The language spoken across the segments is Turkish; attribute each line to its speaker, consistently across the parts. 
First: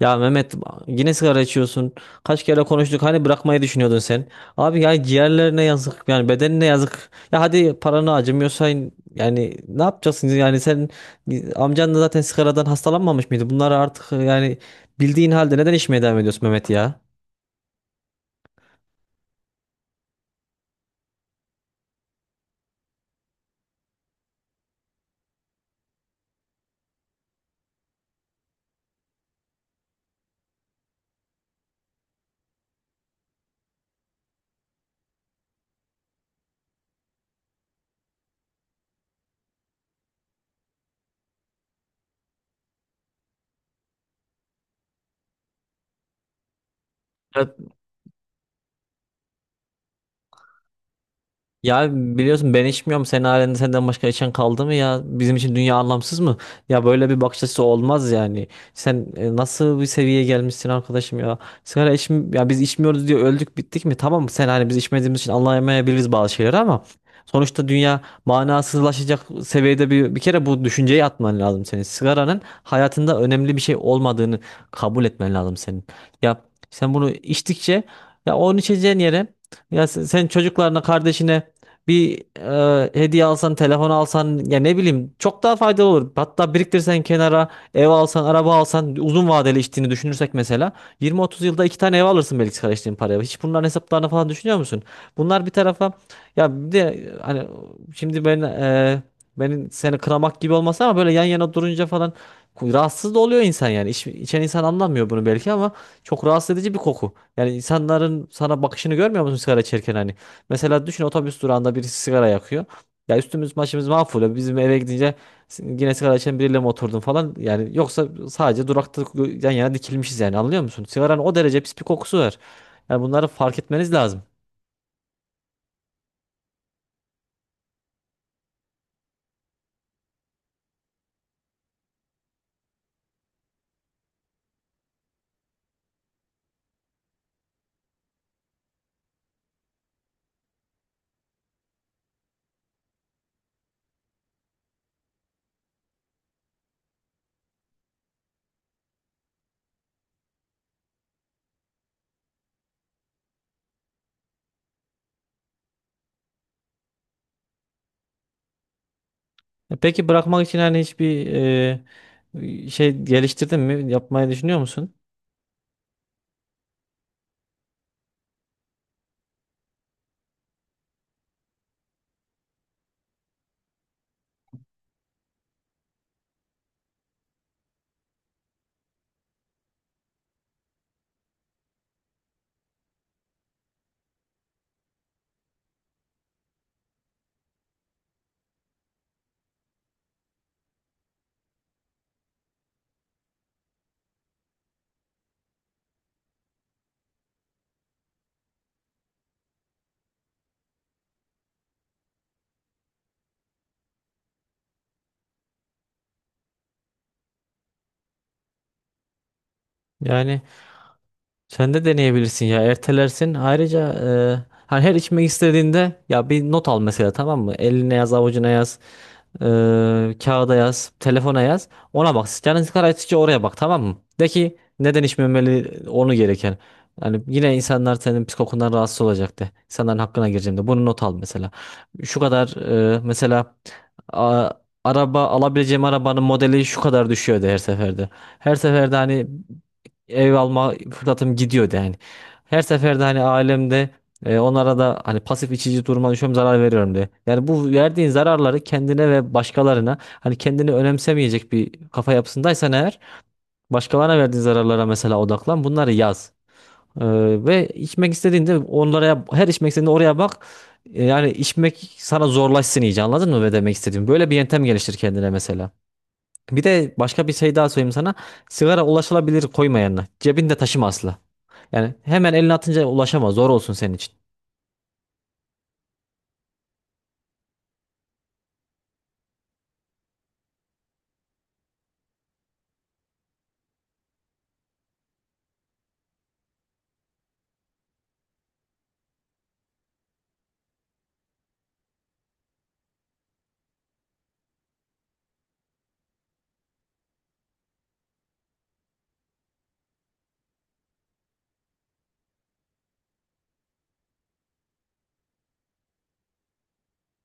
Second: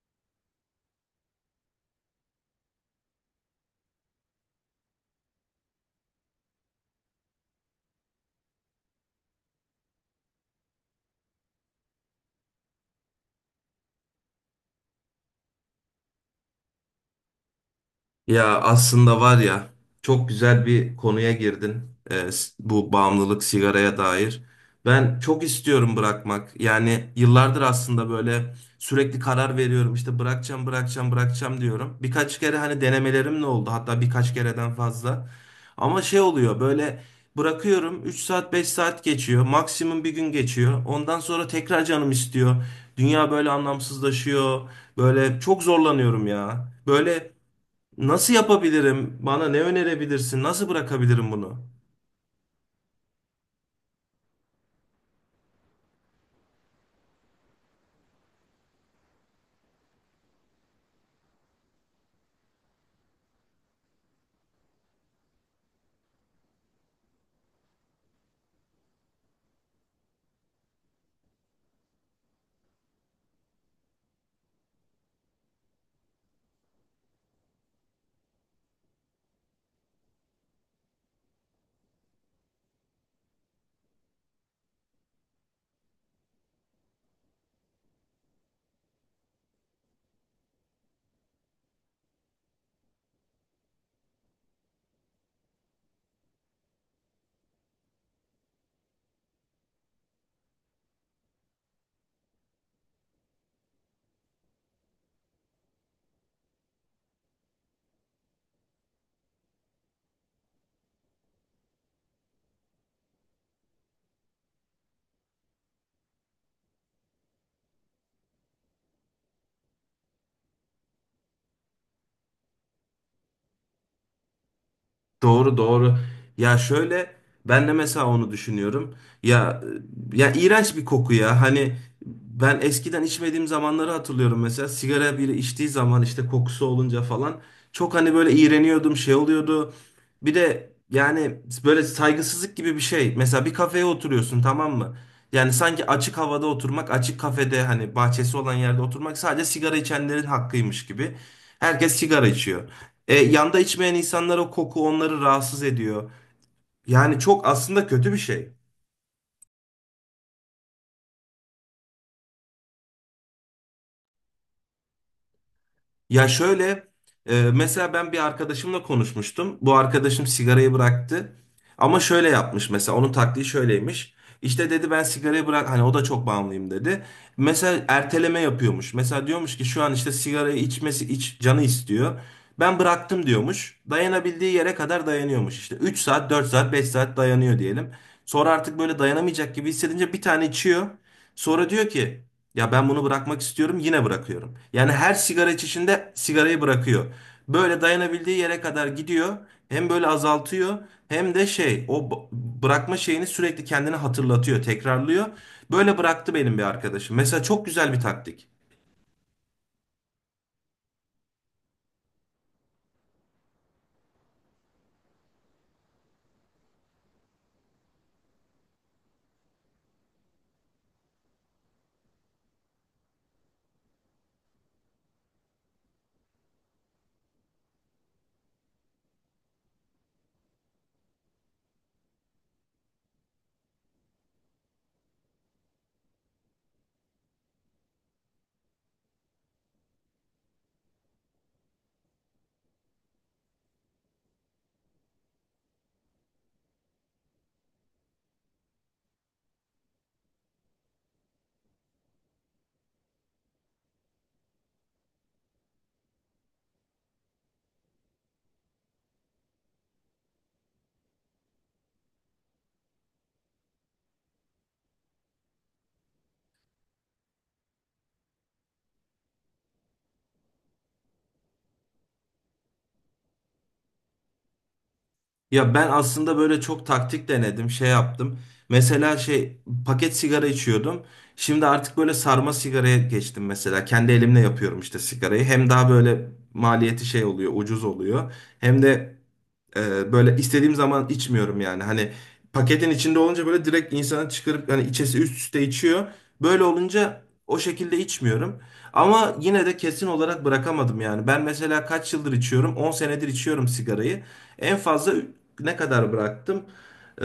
Speaker 1: Ya Mehmet yine sigara içiyorsun. Kaç kere konuştuk hani bırakmayı düşünüyordun sen. Abi yani ciğerlerine yazık yani bedenine yazık. Ya hadi paranı acımıyorsa yani ne yapacaksın yani sen amcan da zaten sigaradan hastalanmamış mıydı? Bunları artık yani bildiğin halde neden içmeye devam ediyorsun Mehmet ya?
Speaker 2: Ya aslında var ya, çok güzel bir konuya girdin. Bu bağımlılık sigaraya dair. Ben çok istiyorum bırakmak. Yani yıllardır aslında böyle sürekli karar veriyorum, İşte bırakacağım, bırakacağım, bırakacağım diyorum. Birkaç kere hani denemelerim ne oldu, hatta birkaç kereden fazla. Ama şey oluyor, böyle bırakıyorum, 3 saat 5 saat geçiyor, maksimum bir gün geçiyor. Ondan sonra tekrar canım istiyor. Dünya böyle anlamsızlaşıyor. Böyle çok zorlanıyorum ya.
Speaker 1: Ya
Speaker 2: Nasıl yapabilirim? Bana ne önerebilirsin? Nasıl bırakabilirim bunu?
Speaker 1: Ya biliyorsun ben içmiyorum. Senin halinde senden başka içen kaldı mı ya? Bizim için dünya anlamsız mı? Ya böyle bir bakış açısı olmaz yani. Sen nasıl bir seviyeye gelmişsin arkadaşım ya? Sigara içm ya biz içmiyoruz diye öldük bittik mi? Tamam sen hani biz içmediğimiz için anlayamayabiliriz bazı şeyleri ama sonuçta dünya manasızlaşacak seviyede bir kere bu düşünceyi atman lazım senin. Sigaranın hayatında önemli bir şey olmadığını kabul etmen lazım senin. Ya sen bunu içtikçe ya onu içeceğin yere ya sen çocuklarına, kardeşine bir hediye alsan, telefon alsan ya ne bileyim çok daha faydalı olur. Hatta biriktirsen kenara, ev alsan, araba alsan uzun vadeli içtiğini düşünürsek mesela 20-30 yılda iki tane ev alırsın belki karıştığın paraya. Hiç bunların hesaplarını falan düşünüyor musun? Bunlar bir tarafa ya bir de hani şimdi benim seni kınamak gibi olmasa ama böyle yan yana durunca falan rahatsız da oluyor insan yani. İç, içen insan anlamıyor bunu belki ama çok rahatsız edici bir koku. Yani insanların sana bakışını görmüyor musun sigara içerken hani? Mesela düşün otobüs durağında birisi sigara yakıyor. Ya üstümüz başımız mahvoluyor. Bizim eve gidince yine sigara içen biriyle mi oturdun falan. Yani yoksa sadece durakta yan yana dikilmişiz yani anlıyor musun? Sigaranın o derece pis bir kokusu var. Yani bunları fark etmeniz lazım.
Speaker 2: Doğru, doğru. Ya şöyle, ben de mesela onu düşünüyorum. Ya ya, iğrenç bir koku ya. Hani ben eskiden içmediğim zamanları hatırlıyorum, mesela sigara biri içtiği zaman işte kokusu olunca falan çok hani böyle iğreniyordum, şey oluyordu. Bir de yani böyle saygısızlık gibi bir şey. Mesela bir kafeye oturuyorsun, tamam mı? Yani sanki açık havada oturmak, açık kafede hani bahçesi olan yerde oturmak sadece sigara içenlerin hakkıymış gibi. Herkes sigara içiyor. Yanda içmeyen insanlara koku onları rahatsız ediyor. Yani çok aslında kötü bir şey.
Speaker 1: Peki bırakmak için hani hiçbir şey geliştirdin mi? Yapmayı düşünüyor musun?
Speaker 2: Ya şöyle, mesela ben bir arkadaşımla konuşmuştum. Bu arkadaşım sigarayı bıraktı. Ama şöyle yapmış, mesela onun taktiği şöyleymiş. İşte dedi, ben sigarayı bırak, hani o da çok bağımlıyım dedi. Mesela erteleme yapıyormuş. Mesela diyormuş ki şu an işte sigarayı içmesi canı istiyor. Ben bıraktım diyormuş. Dayanabildiği yere kadar dayanıyormuş. İşte 3 saat, 4 saat, 5 saat dayanıyor diyelim. Sonra artık böyle dayanamayacak gibi hissedince bir tane içiyor. Sonra diyor ki ya ben bunu bırakmak istiyorum, yine bırakıyorum. Yani her sigara içişinde sigarayı bırakıyor. Böyle dayanabildiği yere kadar gidiyor. Hem böyle azaltıyor, hem de bırakma şeyini sürekli kendine hatırlatıyor, tekrarlıyor. Böyle bıraktı benim bir arkadaşım. Mesela çok güzel bir taktik.
Speaker 1: Yani sen de deneyebilirsin ya ertelersin. Ayrıca e, hani her içmek istediğinde ya bir not al mesela tamam mı? Eline yaz, avucuna yaz, e, kağıda yaz, telefona yaz. Ona bak. Canın sıkıldıkça oraya bak tamam mı? De ki neden içmemeli onu gereken. Yani yine insanlar senin psikokundan rahatsız olacak de. İnsanların hakkına gireceğim de. Bunu not al mesela. Şu kadar mesela a- araba alabileceğim arabanın modeli şu kadar düşüyordu her seferde. Her seferde hani ev alma fırsatım gidiyordu yani. Her seferde hani ailemde onlara da hani pasif içici duruma düşüyorum zarar veriyorum diye. Yani bu verdiğin zararları kendine ve başkalarına hani kendini önemsemeyecek bir kafa yapısındaysan eğer başkalarına verdiğin zararlara mesela odaklan bunları yaz. E, ve içmek istediğinde onlara her içmek istediğinde oraya bak. Yani içmek sana zorlaşsın iyice anladın mı ne demek istediğim? Böyle bir yöntem geliştir kendine mesela. Bir de başka bir şey daha söyleyeyim sana. Sigara ulaşılabilir koyma yanına. Cebinde taşıma asla. Yani hemen eline atınca ulaşamaz. Zor olsun senin için.
Speaker 2: Ya ben aslında böyle çok taktik denedim, şey yaptım. Mesela paket sigara içiyordum. Şimdi artık böyle sarma sigaraya geçtim mesela. Kendi elimle yapıyorum işte sigarayı. Hem daha böyle maliyeti şey oluyor, ucuz oluyor. Hem de böyle istediğim zaman içmiyorum yani. Hani paketin içinde olunca böyle direkt insanı çıkarıp yani içesi üst üste içiyor. Böyle olunca o şekilde içmiyorum. Ama yine de kesin olarak bırakamadım yani. Ben mesela kaç yıldır içiyorum? 10 senedir içiyorum sigarayı. En fazla ne kadar bıraktım? Ee,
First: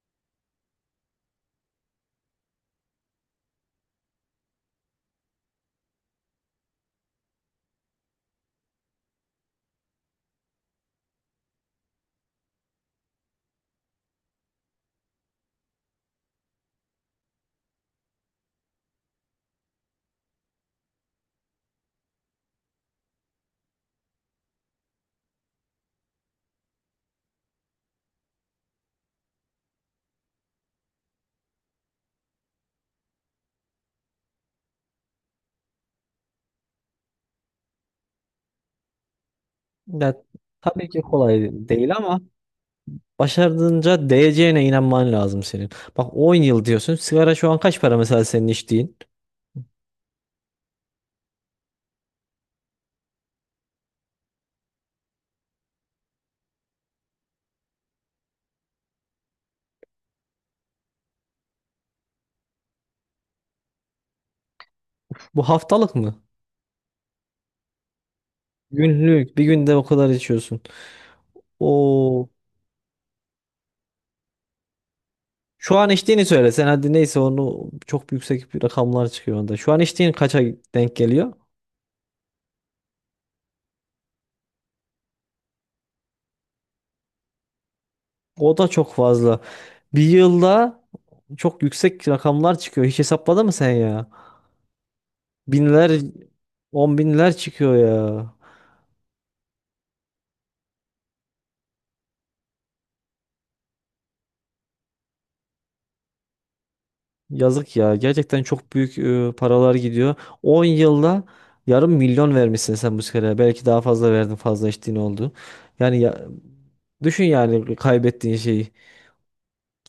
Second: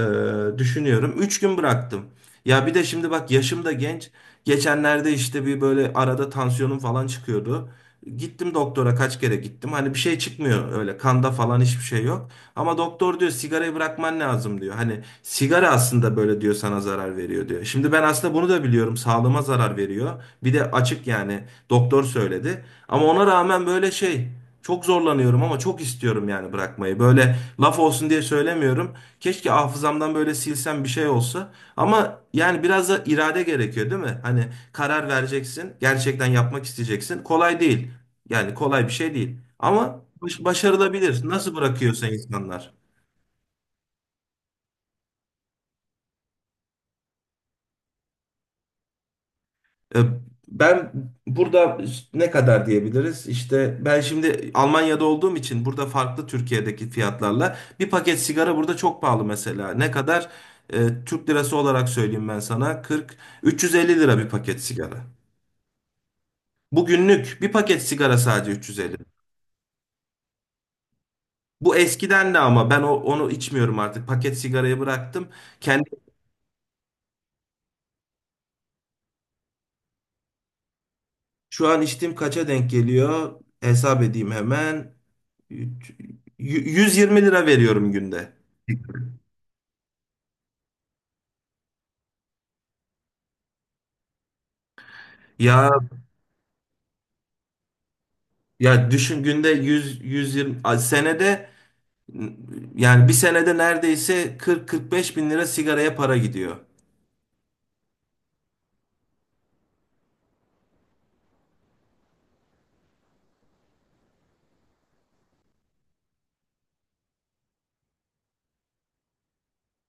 Speaker 2: Düşünüyorum. 3 gün bıraktım. Ya bir de şimdi bak, yaşım da genç. Geçenlerde işte bir böyle arada tansiyonum falan çıkıyordu. Gittim doktora, kaç kere gittim. Hani bir şey çıkmıyor öyle, kanda falan hiçbir şey yok. Ama doktor diyor sigarayı bırakman lazım diyor. Hani sigara aslında böyle diyor, sana zarar veriyor diyor. Şimdi ben aslında bunu da biliyorum, sağlığıma zarar veriyor. Bir de açık yani, doktor söyledi. Ama ona rağmen böyle şey, çok zorlanıyorum ama çok istiyorum yani bırakmayı. Böyle laf olsun diye söylemiyorum. Keşke hafızamdan böyle silsem, bir şey olsa. Ama yani biraz da irade gerekiyor, değil mi? Hani karar vereceksin, gerçekten yapmak isteyeceksin. Kolay değil. Yani kolay bir şey değil. Ama
Speaker 1: Ya, tabii ki
Speaker 2: başarılabilir.
Speaker 1: kolay
Speaker 2: Nasıl
Speaker 1: değil
Speaker 2: bırakıyorsa
Speaker 1: ama
Speaker 2: insanlar.
Speaker 1: başardığınca değeceğine inanman lazım senin. Bak 10 yıl diyorsun. Sigara şu an kaç para mesela senin içtiğin?
Speaker 2: E, Ben burada ne kadar diyebiliriz? İşte ben şimdi Almanya'da olduğum için burada farklı, Türkiye'deki fiyatlarla bir paket sigara burada çok pahalı mesela. Ne kadar? Türk lirası olarak söyleyeyim ben sana. 40 350 lira bir paket sigara.
Speaker 1: Bu haftalık mı?
Speaker 2: Bugünlük bir paket sigara sadece 350.
Speaker 1: Günlük. Bir günde o kadar içiyorsun.
Speaker 2: Bu
Speaker 1: O
Speaker 2: eskiden de ama ben onu içmiyorum artık. Paket sigarayı bıraktım.
Speaker 1: Şu an içtiğini söyle. Sen hadi neyse onu çok yüksek bir rakamlar çıkıyor onda. Şu an içtiğin kaça denk geliyor?
Speaker 2: Şu an içtiğim kaça denk geliyor? Hesap edeyim hemen. Üç- 120 lira veriyorum günde.
Speaker 1: O da çok fazla. Bir yılda çok yüksek rakamlar çıkıyor. Hiç hesapladın mı sen ya?
Speaker 2: Ya
Speaker 1: Binler, on binler çıkıyor ya.
Speaker 2: ya, düşün günde 100 120, ay senede yani bir senede neredeyse 40-45 bin lira sigaraya para gidiyor.
Speaker 1: Yazık ya. Gerçekten çok büyük paralar gidiyor. 10 yılda yarım milyon vermişsin sen bu muskeraya. Belki daha fazla verdin, fazla içtiğin oldu. Yani ya, düşün yani kaybettiğin şeyi.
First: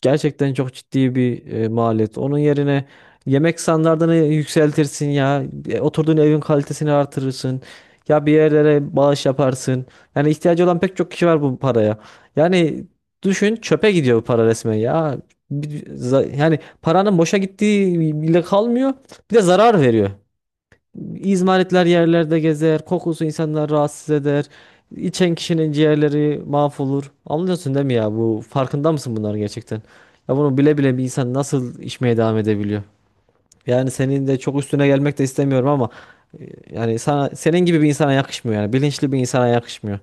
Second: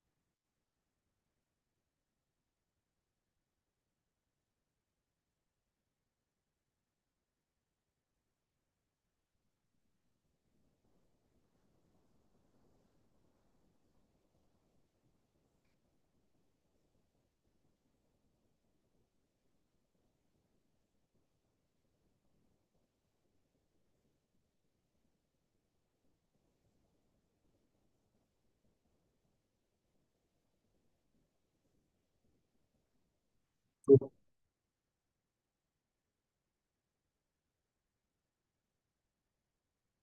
Speaker 1: Gerçekten çok ciddi bir maliyet. Onun yerine yemek standartını yükseltirsin ya. Oturduğun evin kalitesini artırırsın. Ya bir yerlere bağış yaparsın. Yani ihtiyacı olan pek çok kişi var bu paraya. Yani düşün çöpe gidiyor bu para resmen ya. Yani paranın boşa gittiği bile kalmıyor. Bir de zarar veriyor. İzmaritler yerlerde gezer, kokusu insanları rahatsız eder. İçen kişinin ciğerleri mahvolur. Anlıyorsun değil mi ya? Bu farkında mısın bunların gerçekten? Ya bunu bile bile bir insan nasıl içmeye devam edebiliyor? Yani senin de çok üstüne gelmek de istemiyorum ama yani sana senin gibi bir insana yakışmıyor yani bilinçli bir insana yakışmıyor.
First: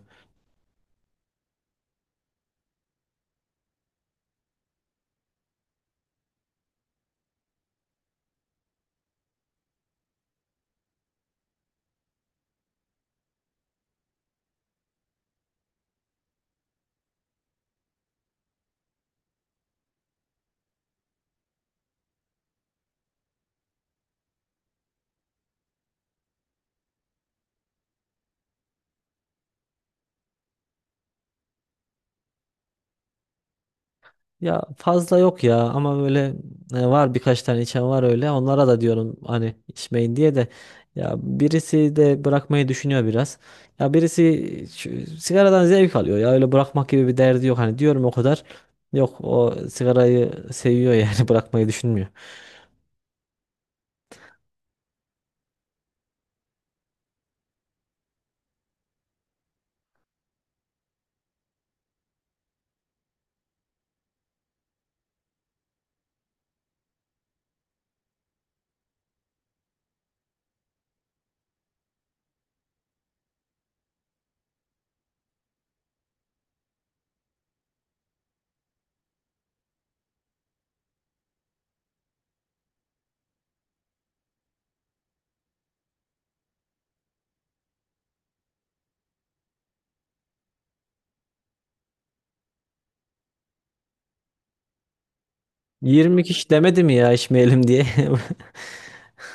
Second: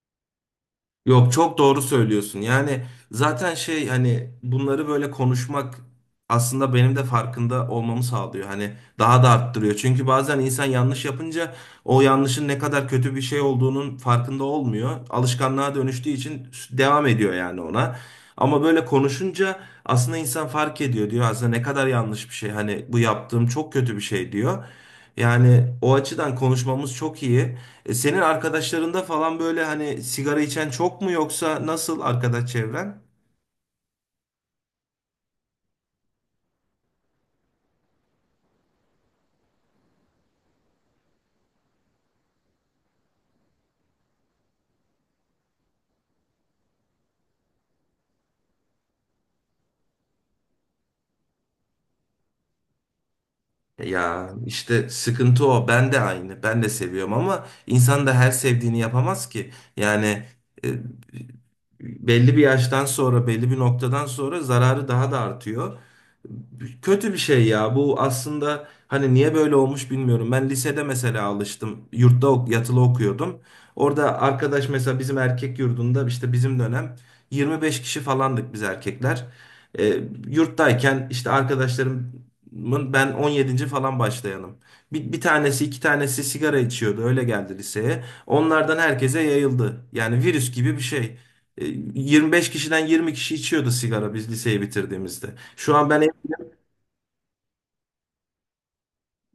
Speaker 2: Yok, çok doğru söylüyorsun. Yani zaten şey, hani bunları böyle konuşmak aslında benim de farkında olmamı sağlıyor. Hani daha da arttırıyor. Çünkü bazen insan yanlış yapınca o yanlışın ne kadar kötü bir şey olduğunun farkında olmuyor. Alışkanlığa dönüştüğü için devam ediyor yani ona. Ama böyle konuşunca aslında insan fark ediyor, diyor aslında ne kadar yanlış bir şey. Hani bu yaptığım çok kötü bir şey diyor. Yani o açıdan konuşmamız çok iyi. Senin arkadaşlarında falan böyle hani sigara içen çok mu, yoksa nasıl arkadaş çevren?
Speaker 1: Ya fazla yok ya ama böyle var birkaç tane içen var öyle. Onlara da diyorum hani içmeyin diye de ya birisi de bırakmayı düşünüyor biraz. Ya birisi sigaradan zevk alıyor ya öyle bırakmak gibi bir derdi yok hani diyorum o kadar. Yok o sigarayı seviyor yani bırakmayı düşünmüyor.
Speaker 2: Ya işte sıkıntı o. Ben de aynı. Ben de seviyorum ama insan da her sevdiğini yapamaz ki. Yani e, belli bir yaştan sonra, belli bir noktadan sonra zararı daha da artıyor. Kötü bir şey ya. Bu aslında hani niye böyle olmuş bilmiyorum. Ben lisede mesela alıştım. Yurtta yatılı okuyordum. Orada arkadaş, mesela bizim erkek yurdunda işte bizim dönem 25 kişi falandık biz erkekler. E, Yurttayken işte arkadaşlarım, ben 17. falan başlayanım. Bir tanesi iki tanesi sigara içiyordu. Öyle geldi liseye. Onlardan herkese yayıldı. Yani virüs gibi bir şey. E, 25 kişiden 20 kişi içiyordu sigara biz liseyi bitirdiğimizde. Şu an ben.
Speaker 1: 20 kişi demedi mi ya içmeyelim diye.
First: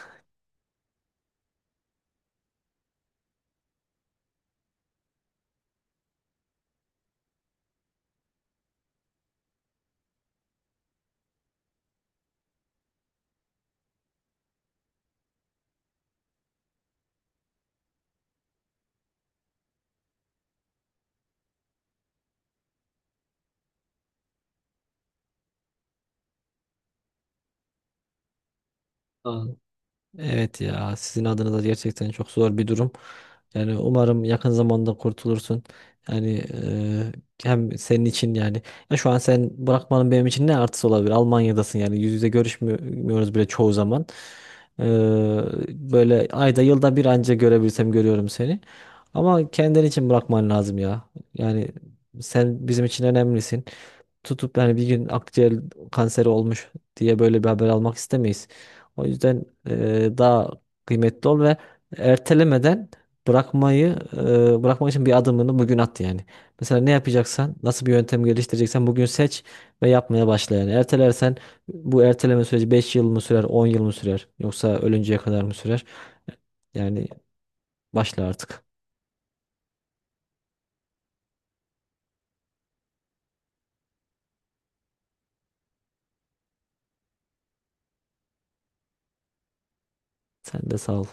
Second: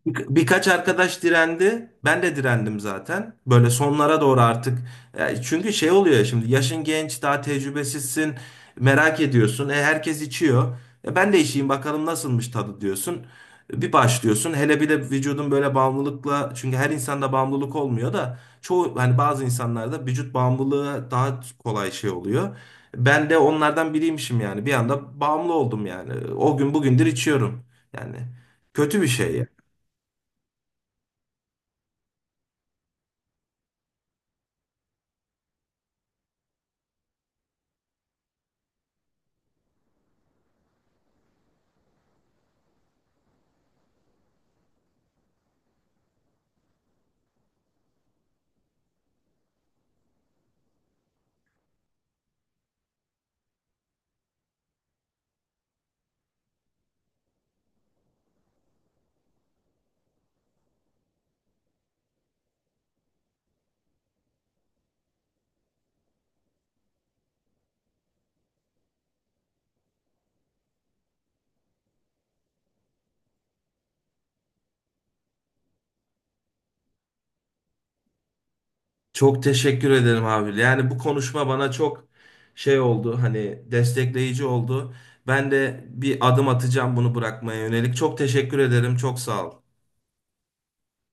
Speaker 2: Birkaç arkadaş direndi. Ben de direndim zaten. Böyle sonlara doğru artık. Çünkü şey oluyor ya, şimdi yaşın genç, daha tecrübesizsin. Merak ediyorsun. Herkes içiyor. Ben de içeyim bakalım nasılmış tadı diyorsun. Bir başlıyorsun. Hele bir de vücudun böyle bağımlılıkla, çünkü her insanda bağımlılık olmuyor da çoğu hani bazı insanlarda vücut bağımlılığı daha kolay şey oluyor. Ben de onlardan biriymişim yani. Bir anda bağımlı oldum yani. O gün bugündür içiyorum. Yani kötü bir
Speaker 1: Aa.
Speaker 2: şey.
Speaker 1: Evet ya sizin adınıza gerçekten çok zor bir durum. Yani umarım yakın zamanda kurtulursun. Yani hem senin için yani ya şu an sen bırakmanın benim için ne artısı olabilir? Almanya'dasın yani yüz yüze görüşmüyoruz bile çoğu zaman. Eee, Böyle ayda yılda bir anca görebilsem görüyorum seni. Ama kendin için bırakman lazım ya. Yani sen bizim için önemlisin. Tutup yani bir gün akciğer kanseri olmuş diye böyle bir haber almak istemeyiz. O yüzden daha kıymetli ol ve ertelemeden bırakmak için bir adımını bugün at yani. Mesela ne yapacaksan, nasıl bir yöntem geliştireceksen bugün seç ve yapmaya başla yani. Ertelersen bu erteleme süreci 5 yıl mı sürer, 10 yıl mı sürer yoksa ölünceye kadar mı sürer? Yani başla artık.
Speaker 2: Çok teşekkür ederim abi. Yani bu konuşma bana çok şey oldu. Hani destekleyici oldu. Ben de bir adım atacağım bunu bırakmaya yönelik. Çok teşekkür ederim. Çok sağ ol.
Speaker 1: Sen de sağ ol.